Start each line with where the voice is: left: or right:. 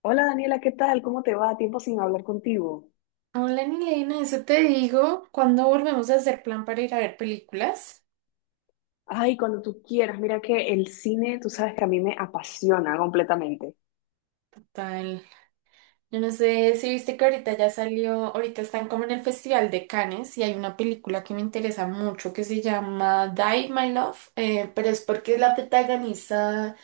left: Hola Daniela, ¿qué tal? ¿Cómo te va? Tiempo sin hablar contigo.
right: Hola, Nilena, eso te digo. ¿Cuándo volvemos a hacer plan para ir a ver películas?
left: Ay, cuando tú quieras, mira que el cine, tú sabes que a mí me apasiona completamente.
right: Tal. Yo no sé si viste que ahorita ya salió, ahorita están como en el Festival de Cannes y hay una película que me interesa mucho que se llama Die, My Love, pero es porque la protagoniza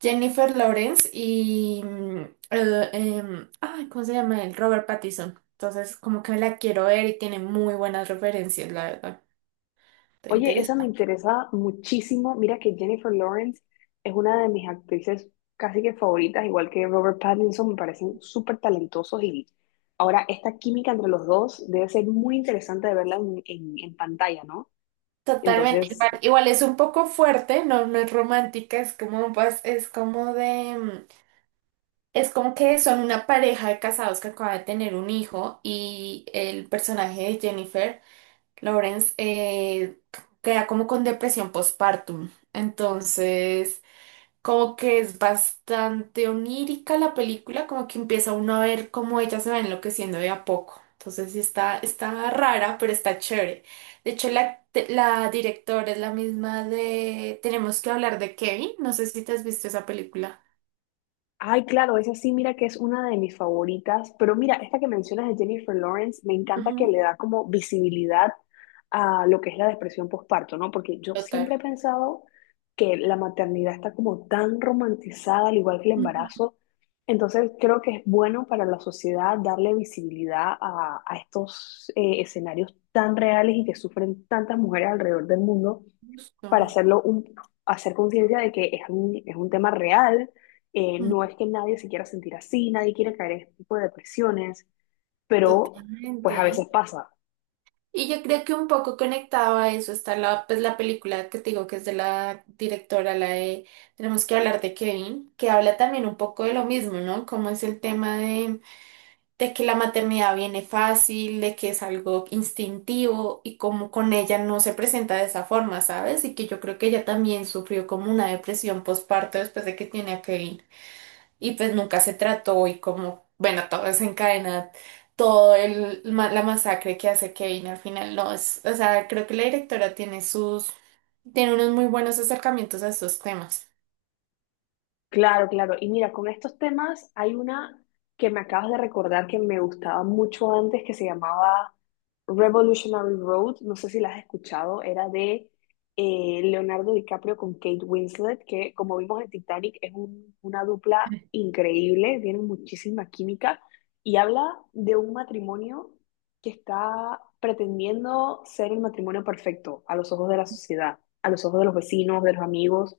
right: Jennifer Lawrence y ay, ¿cómo se llama él? Robert Pattinson. Entonces, como que me la quiero ver y tiene muy buenas referencias, la verdad. ¿Te
left: Oye, esa me
right: interesa?
left: interesa muchísimo. Mira que Jennifer Lawrence es una de mis actrices casi que favoritas, igual que Robert Pattinson, me parecen súper talentosos y ahora esta química entre los dos debe ser muy interesante de verla en, en pantalla, ¿no?
right: Totalmente, igual,
left: Entonces,
right: igual es un poco fuerte, no, no es romántica, es como, pues, es como es como que son una pareja de casados que acaba de tener un hijo y el personaje de Jennifer Lawrence queda como con depresión postpartum, entonces como que es bastante onírica la película, como que empieza uno a ver cómo ella se va enloqueciendo de a poco. Entonces sí está, está rara, pero está chévere. De hecho, la directora es la misma de Tenemos que hablar de Kevin. No sé si te has visto esa película.
left: ay, claro, esa sí, mira que es una de mis favoritas, pero mira, esta que mencionas de Jennifer Lawrence, me encanta que
right: Ujú.
left: le da como visibilidad a lo que es la depresión postparto, ¿no? Porque yo
right: Total.
left: siempre he pensado que la maternidad está como tan romantizada, al igual que el
right: Ujú.
left: embarazo, entonces creo que es bueno para la sociedad darle visibilidad a estos escenarios tan reales y que sufren tantas mujeres alrededor del mundo para
right: Justo.
left: hacerlo un, hacer conciencia de que es un tema real, no
right: Mm.
left: es que nadie se quiera sentir así, nadie quiere caer en este tipo de depresiones, pero pues
right: Totalmente.
left: a veces pasa.
right: Y yo creo que un poco conectado a eso está la, pues, la película que te digo que es de la directora, la de Tenemos que hablar de Kevin, que habla también un poco de lo mismo, ¿no? Como es el tema de que la maternidad viene fácil, de que es algo instintivo y como con ella no se presenta de esa forma, ¿sabes? Y que yo creo que ella también sufrió como una depresión postparto después de que tiene a Kevin y pues nunca se trató y, como, bueno, todo desencadena, la masacre que hace Kevin al final, no, es, o sea, creo que la directora tiene sus, tiene unos muy buenos acercamientos a estos temas.
left: Claro, claro. Y mira, con estos temas hay una que me acabas de recordar que me gustaba mucho antes, que se llamaba Revolutionary Road. No sé si la has escuchado. Era de Leonardo DiCaprio con Kate Winslet, que como vimos en Titanic es una dupla increíble, tienen muchísima química y habla de un matrimonio que está pretendiendo ser el matrimonio perfecto a los ojos de la sociedad, a los ojos de los vecinos, de los amigos,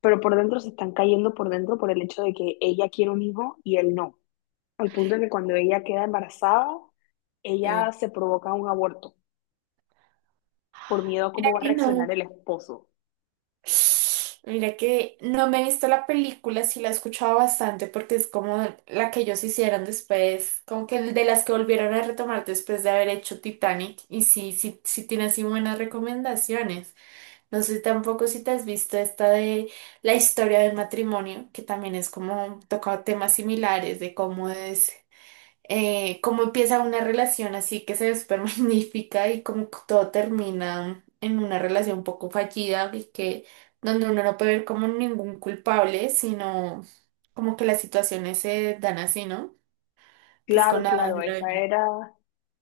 left: pero por dentro se están cayendo por dentro por el hecho de que ella quiere un hijo y él no. Al punto de que cuando ella queda embarazada, ella
right: Sí.
left: se provoca un aborto por miedo a cómo va a
right: Y
left: reaccionar
right: no.
left: el esposo.
right: Mira que no me he visto la película, sí la he escuchado bastante porque es como la que ellos hicieron después, como que de las que volvieron a retomar después de haber hecho Titanic y sí, sí, sí tiene así buenas recomendaciones. No sé tampoco si te has visto esta de la historia del matrimonio, que también es como toca temas similares de cómo es, cómo empieza una relación así que se ve súper magnífica y cómo todo termina en una relación un poco fallida y que donde uno no puede ver como ningún culpable, sino como que las situaciones se dan así, ¿no? Que es
left: Claro,
right: con Adam
left: claro, esa
right: Driver.
left: era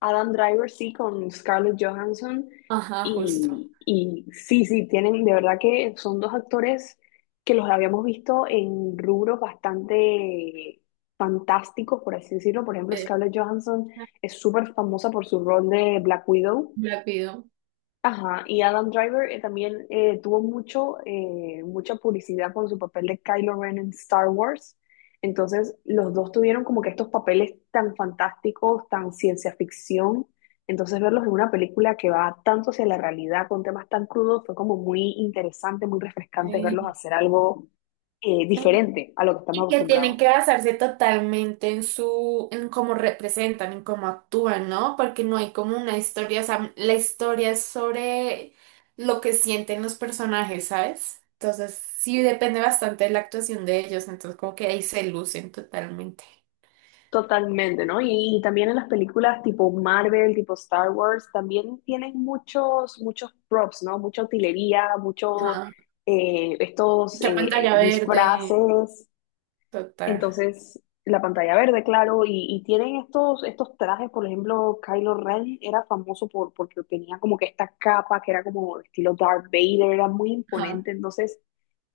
left: Adam Driver, sí, con Scarlett Johansson.
right: Ajá, justo.
left: Y sí, sí, tienen, de verdad que son dos actores que los habíamos visto en rubros bastante fantásticos, por así decirlo. Por ejemplo,
right: Eh,
left: Scarlett Johansson es súper famosa por su rol de Black Widow.
right: Black Widow.
left: Ajá, y Adam Driver también tuvo mucho, mucha publicidad por su papel de Kylo Ren en Star Wars. Entonces, los dos tuvieron como que estos papeles tan fantásticos, tan ciencia ficción. Entonces, verlos en una película que va tanto hacia la realidad, con temas tan crudos, fue como muy interesante, muy refrescante verlos
right: Sí.
left: hacer algo diferente a lo que estamos
right: Y que tienen
left: acostumbrados.
right: que basarse totalmente en su, en cómo representan, en cómo actúan, ¿no? Porque no hay como una historia, o sea, la historia es sobre lo que sienten los personajes, ¿sabes? Entonces, sí depende bastante de la actuación de ellos, entonces como que ahí se lucen totalmente.
left: Totalmente, ¿no? Y también en las películas tipo Marvel, tipo Star Wars, también tienen muchos props, ¿no? Mucha utilería, muchos
right: Ajá.
left: estos
right: Mucha pantalla verde,
left: disfraces.
right: total.
left: Entonces, la pantalla verde, claro, y tienen estos trajes, por ejemplo, Kylo Ren era famoso por, porque tenía como que esta capa que era como estilo Darth Vader, era muy
right: Ajá.
left: imponente. Entonces,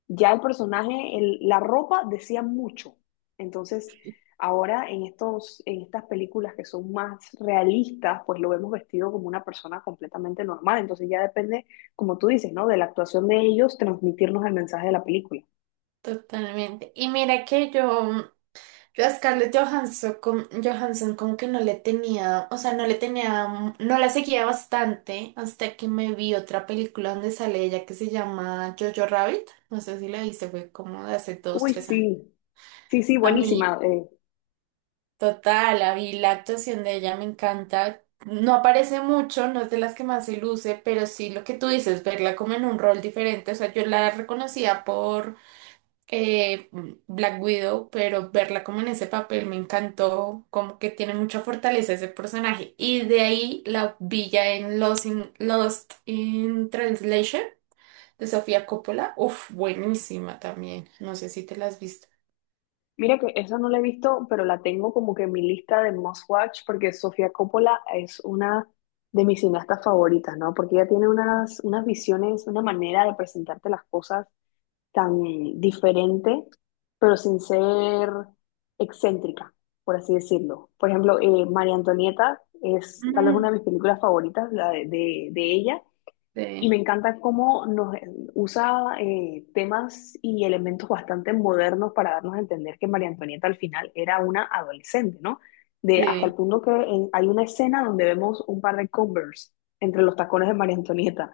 left: ya el personaje, la ropa decía mucho. Entonces, ahora en estos, en estas películas que son más realistas, pues lo vemos vestido como una persona completamente normal. Entonces ya depende, como tú dices, ¿no? De la actuación de ellos, transmitirnos el mensaje de la película.
right: Totalmente. Y mira que yo a Scarlett Johansson, Johansson como que no le tenía, o sea, no le tenía, no la seguía bastante hasta que me vi otra película donde sale ella que se llama Jojo Rabbit, no sé si la viste, fue como de hace dos,
left: Uy,
right: tres años.
left: sí, sí, sí,
right: A mí,
left: buenísima.
right: total, a mí la actuación de ella me encanta, no aparece mucho, no es de las que más se luce, pero sí lo que tú dices, verla como en un rol diferente, o sea, yo la reconocía por eh, Black Widow, pero verla como en ese papel me encantó, como que tiene mucha fortaleza ese personaje. Y de ahí la villa en Lost in Translation de Sofía Coppola, uf, buenísima también, no sé si te la has visto.
left: Mira que esa no la he visto, pero la tengo como que en mi lista de must watch, porque Sofía Coppola es una de mis cineastas favoritas, ¿no? Porque ella tiene unas, unas visiones, una manera de presentarte las cosas tan diferente, pero sin ser excéntrica, por así decirlo. Por ejemplo, María Antonieta es tal vez una
right: Mm,
left: de mis películas favoritas, la de, de ella, y
right: sí,
left: me encanta cómo nos usa temas y elementos bastante modernos para darnos a entender que María Antonieta al final era una adolescente, ¿no? De, hasta el
right: sí.
left: punto que hay una escena donde vemos un par de Converse entre los tacones de María Antonieta.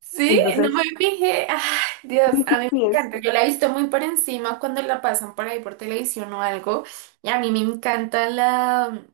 right: Sí, no
left: Entonces,
right: me fijé, ay, Dios,
left: sí, sí,
right: a mí me
left: sí, es
right: encanta, yo la he visto muy por encima cuando la pasan por ahí por televisión o algo, y a mí me encanta la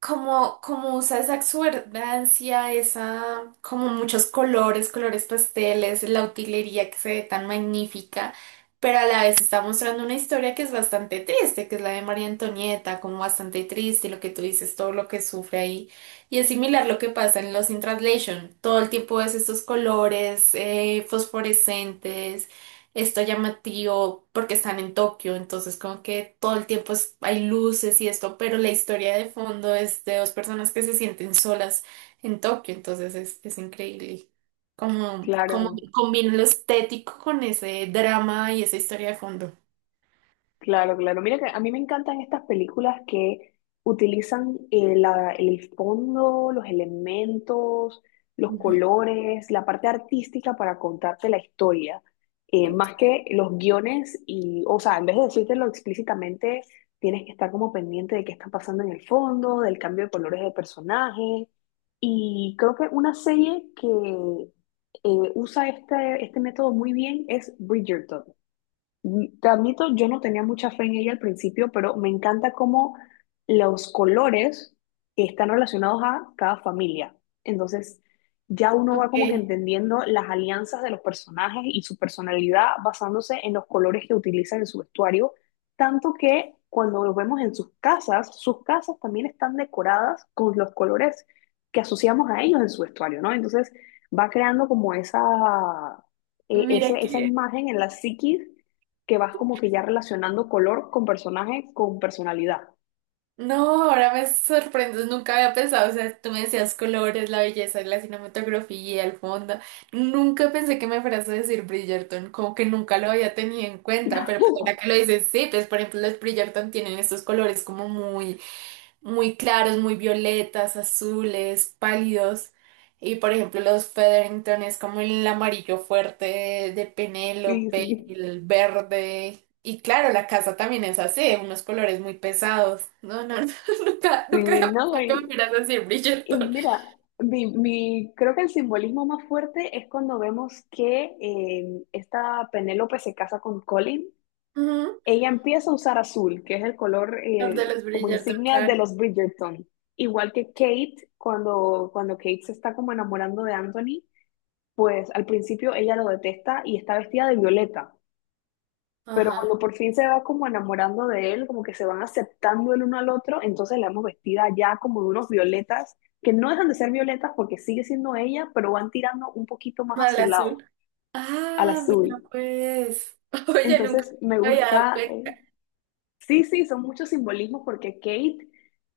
right: como, como usa esa exuberdancia, esa, como muchos colores, colores pasteles, la utilería que se ve tan magnífica, pero a la vez está mostrando una historia que es bastante triste, que es la de María Antonieta, como bastante triste, y lo que tú dices, todo lo que sufre ahí. Y es similar lo que pasa en Los in Translation, todo el tiempo ves estos colores fosforescentes, está llamativo porque están en Tokio, entonces como que todo el tiempo hay luces y esto, pero la historia de fondo es de dos personas que se sienten solas en Tokio, entonces es increíble. Como, como
left: claro.
right: combina lo estético con ese drama y esa historia de fondo.
left: Claro, claro. Mira que a mí me encantan estas películas que utilizan el fondo, los elementos, los
right: Ujú.
left: colores, la parte artística para contarte la historia. Más que los guiones y, o sea, en vez de decírtelo explícitamente, tienes que estar como pendiente de qué está pasando en el fondo, del cambio de colores de personaje. Y creo que una serie que usa este método muy bien es Bridgerton. Mm, te admito, yo no tenía mucha fe en ella al principio, pero me encanta cómo los colores están relacionados a cada familia. Entonces, ya uno va como que
right: Ok,
left: entendiendo las alianzas de los personajes y su personalidad basándose en los colores que utilizan en su vestuario, tanto que cuando los vemos en sus casas también están decoradas con los colores que asociamos a ellos en su vestuario, ¿no? Entonces, va creando como esa,
right: mira
left: esa
right: que
left: imagen en la psiquis que vas como que ya relacionando color con personaje, con personalidad.
right: no, ahora me sorprendes, nunca había pensado, o sea, tú me decías colores, la belleza, la cinematografía, el fondo, nunca pensé que me fueras a decir Bridgerton, como que nunca lo había tenido en cuenta, pero pues ahora que lo dices, sí, pues por ejemplo los Bridgerton tienen estos colores como muy claros, muy violetas, azules, pálidos. Y por ejemplo, los Featherington es como el amarillo fuerte de
left: Sí,
right: Penélope,
left: sí,
right: el verde. Y claro, la casa también es así, unos colores muy pesados. No, no, no, nunca, nunca
left: sí,
right: había
left: no,
right: pensado que me miras así,
left: y
right: Bridgerton.
left: mira, creo que el simbolismo más fuerte es cuando vemos que esta Penélope se casa con Colin.
right: Ujú,
left: Ella empieza a usar azul, que es el color
right: el De los
left: como
right: Bridgerton,
left: insignia de
right: claro.
left: los Bridgerton. Igual que Kate, cuando Kate se está como enamorando de Anthony, pues al principio ella lo detesta y está vestida de violeta. Pero cuando
right: Ajá.
left: por fin se va como enamorando de él, como que se van aceptando el uno al otro, entonces la vemos vestida ya como de unos violetas, que no dejan de ser violetas porque sigue siendo ella, pero van tirando un poquito más a
right: Mal
left: su
right: azul.
left: lado, al
right: Ah, mira
left: azul.
right: pues. Oye, nunca
left: Entonces me
right: me había dado
left: gusta,
right: cuenta.
left: sí, sí, son muchos simbolismos porque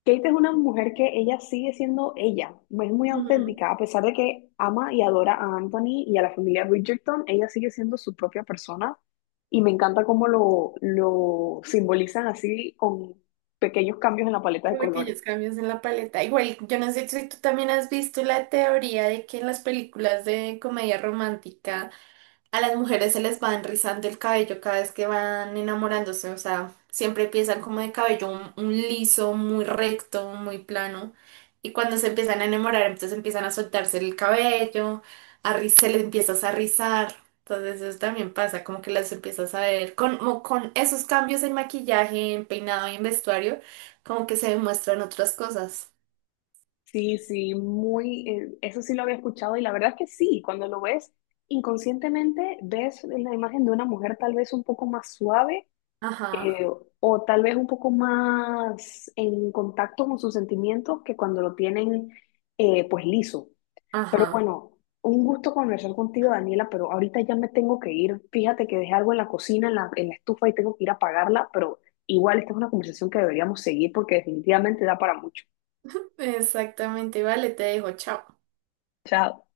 left: Kate es una mujer que ella sigue siendo ella, no es muy
right: Ujú.
left: auténtica, a pesar de que ama y adora a Anthony y a la familia Bridgerton, ella sigue siendo su propia persona y me encanta cómo lo simbolizan así con pequeños cambios en la paleta de colores.
right: Pequeños cambios en la paleta. Igual, yo no sé si tú también has visto la teoría de que en las películas de comedia romántica. A las mujeres se les va enrizando el cabello cada vez que van enamorándose, o sea, siempre empiezan como de cabello un liso, muy recto, muy plano, y cuando se empiezan a enamorar, entonces empiezan a soltarse el cabello, se les empiezas a rizar, entonces eso también pasa, como que las empiezas a ver, con, como con esos cambios en maquillaje, en peinado y en vestuario, como que se demuestran otras cosas.
left: Sí, sí, muy, eso sí lo había escuchado y la verdad es que sí, cuando lo ves inconscientemente ves la imagen de una mujer tal vez un poco más suave
right: Ajá,
left: eh, o tal vez un poco más en contacto con sus sentimientos que cuando lo tienen pues liso. Pero
right: ajá,
left: bueno, un gusto conversar contigo, Daniela, pero ahorita ya me tengo que ir. Fíjate que dejé algo en la cocina, en en la estufa y tengo que ir a apagarla, pero igual esta es una conversación que deberíamos seguir porque definitivamente da para mucho.
right: exactamente, vale, te dejo, chao.
left: Chao.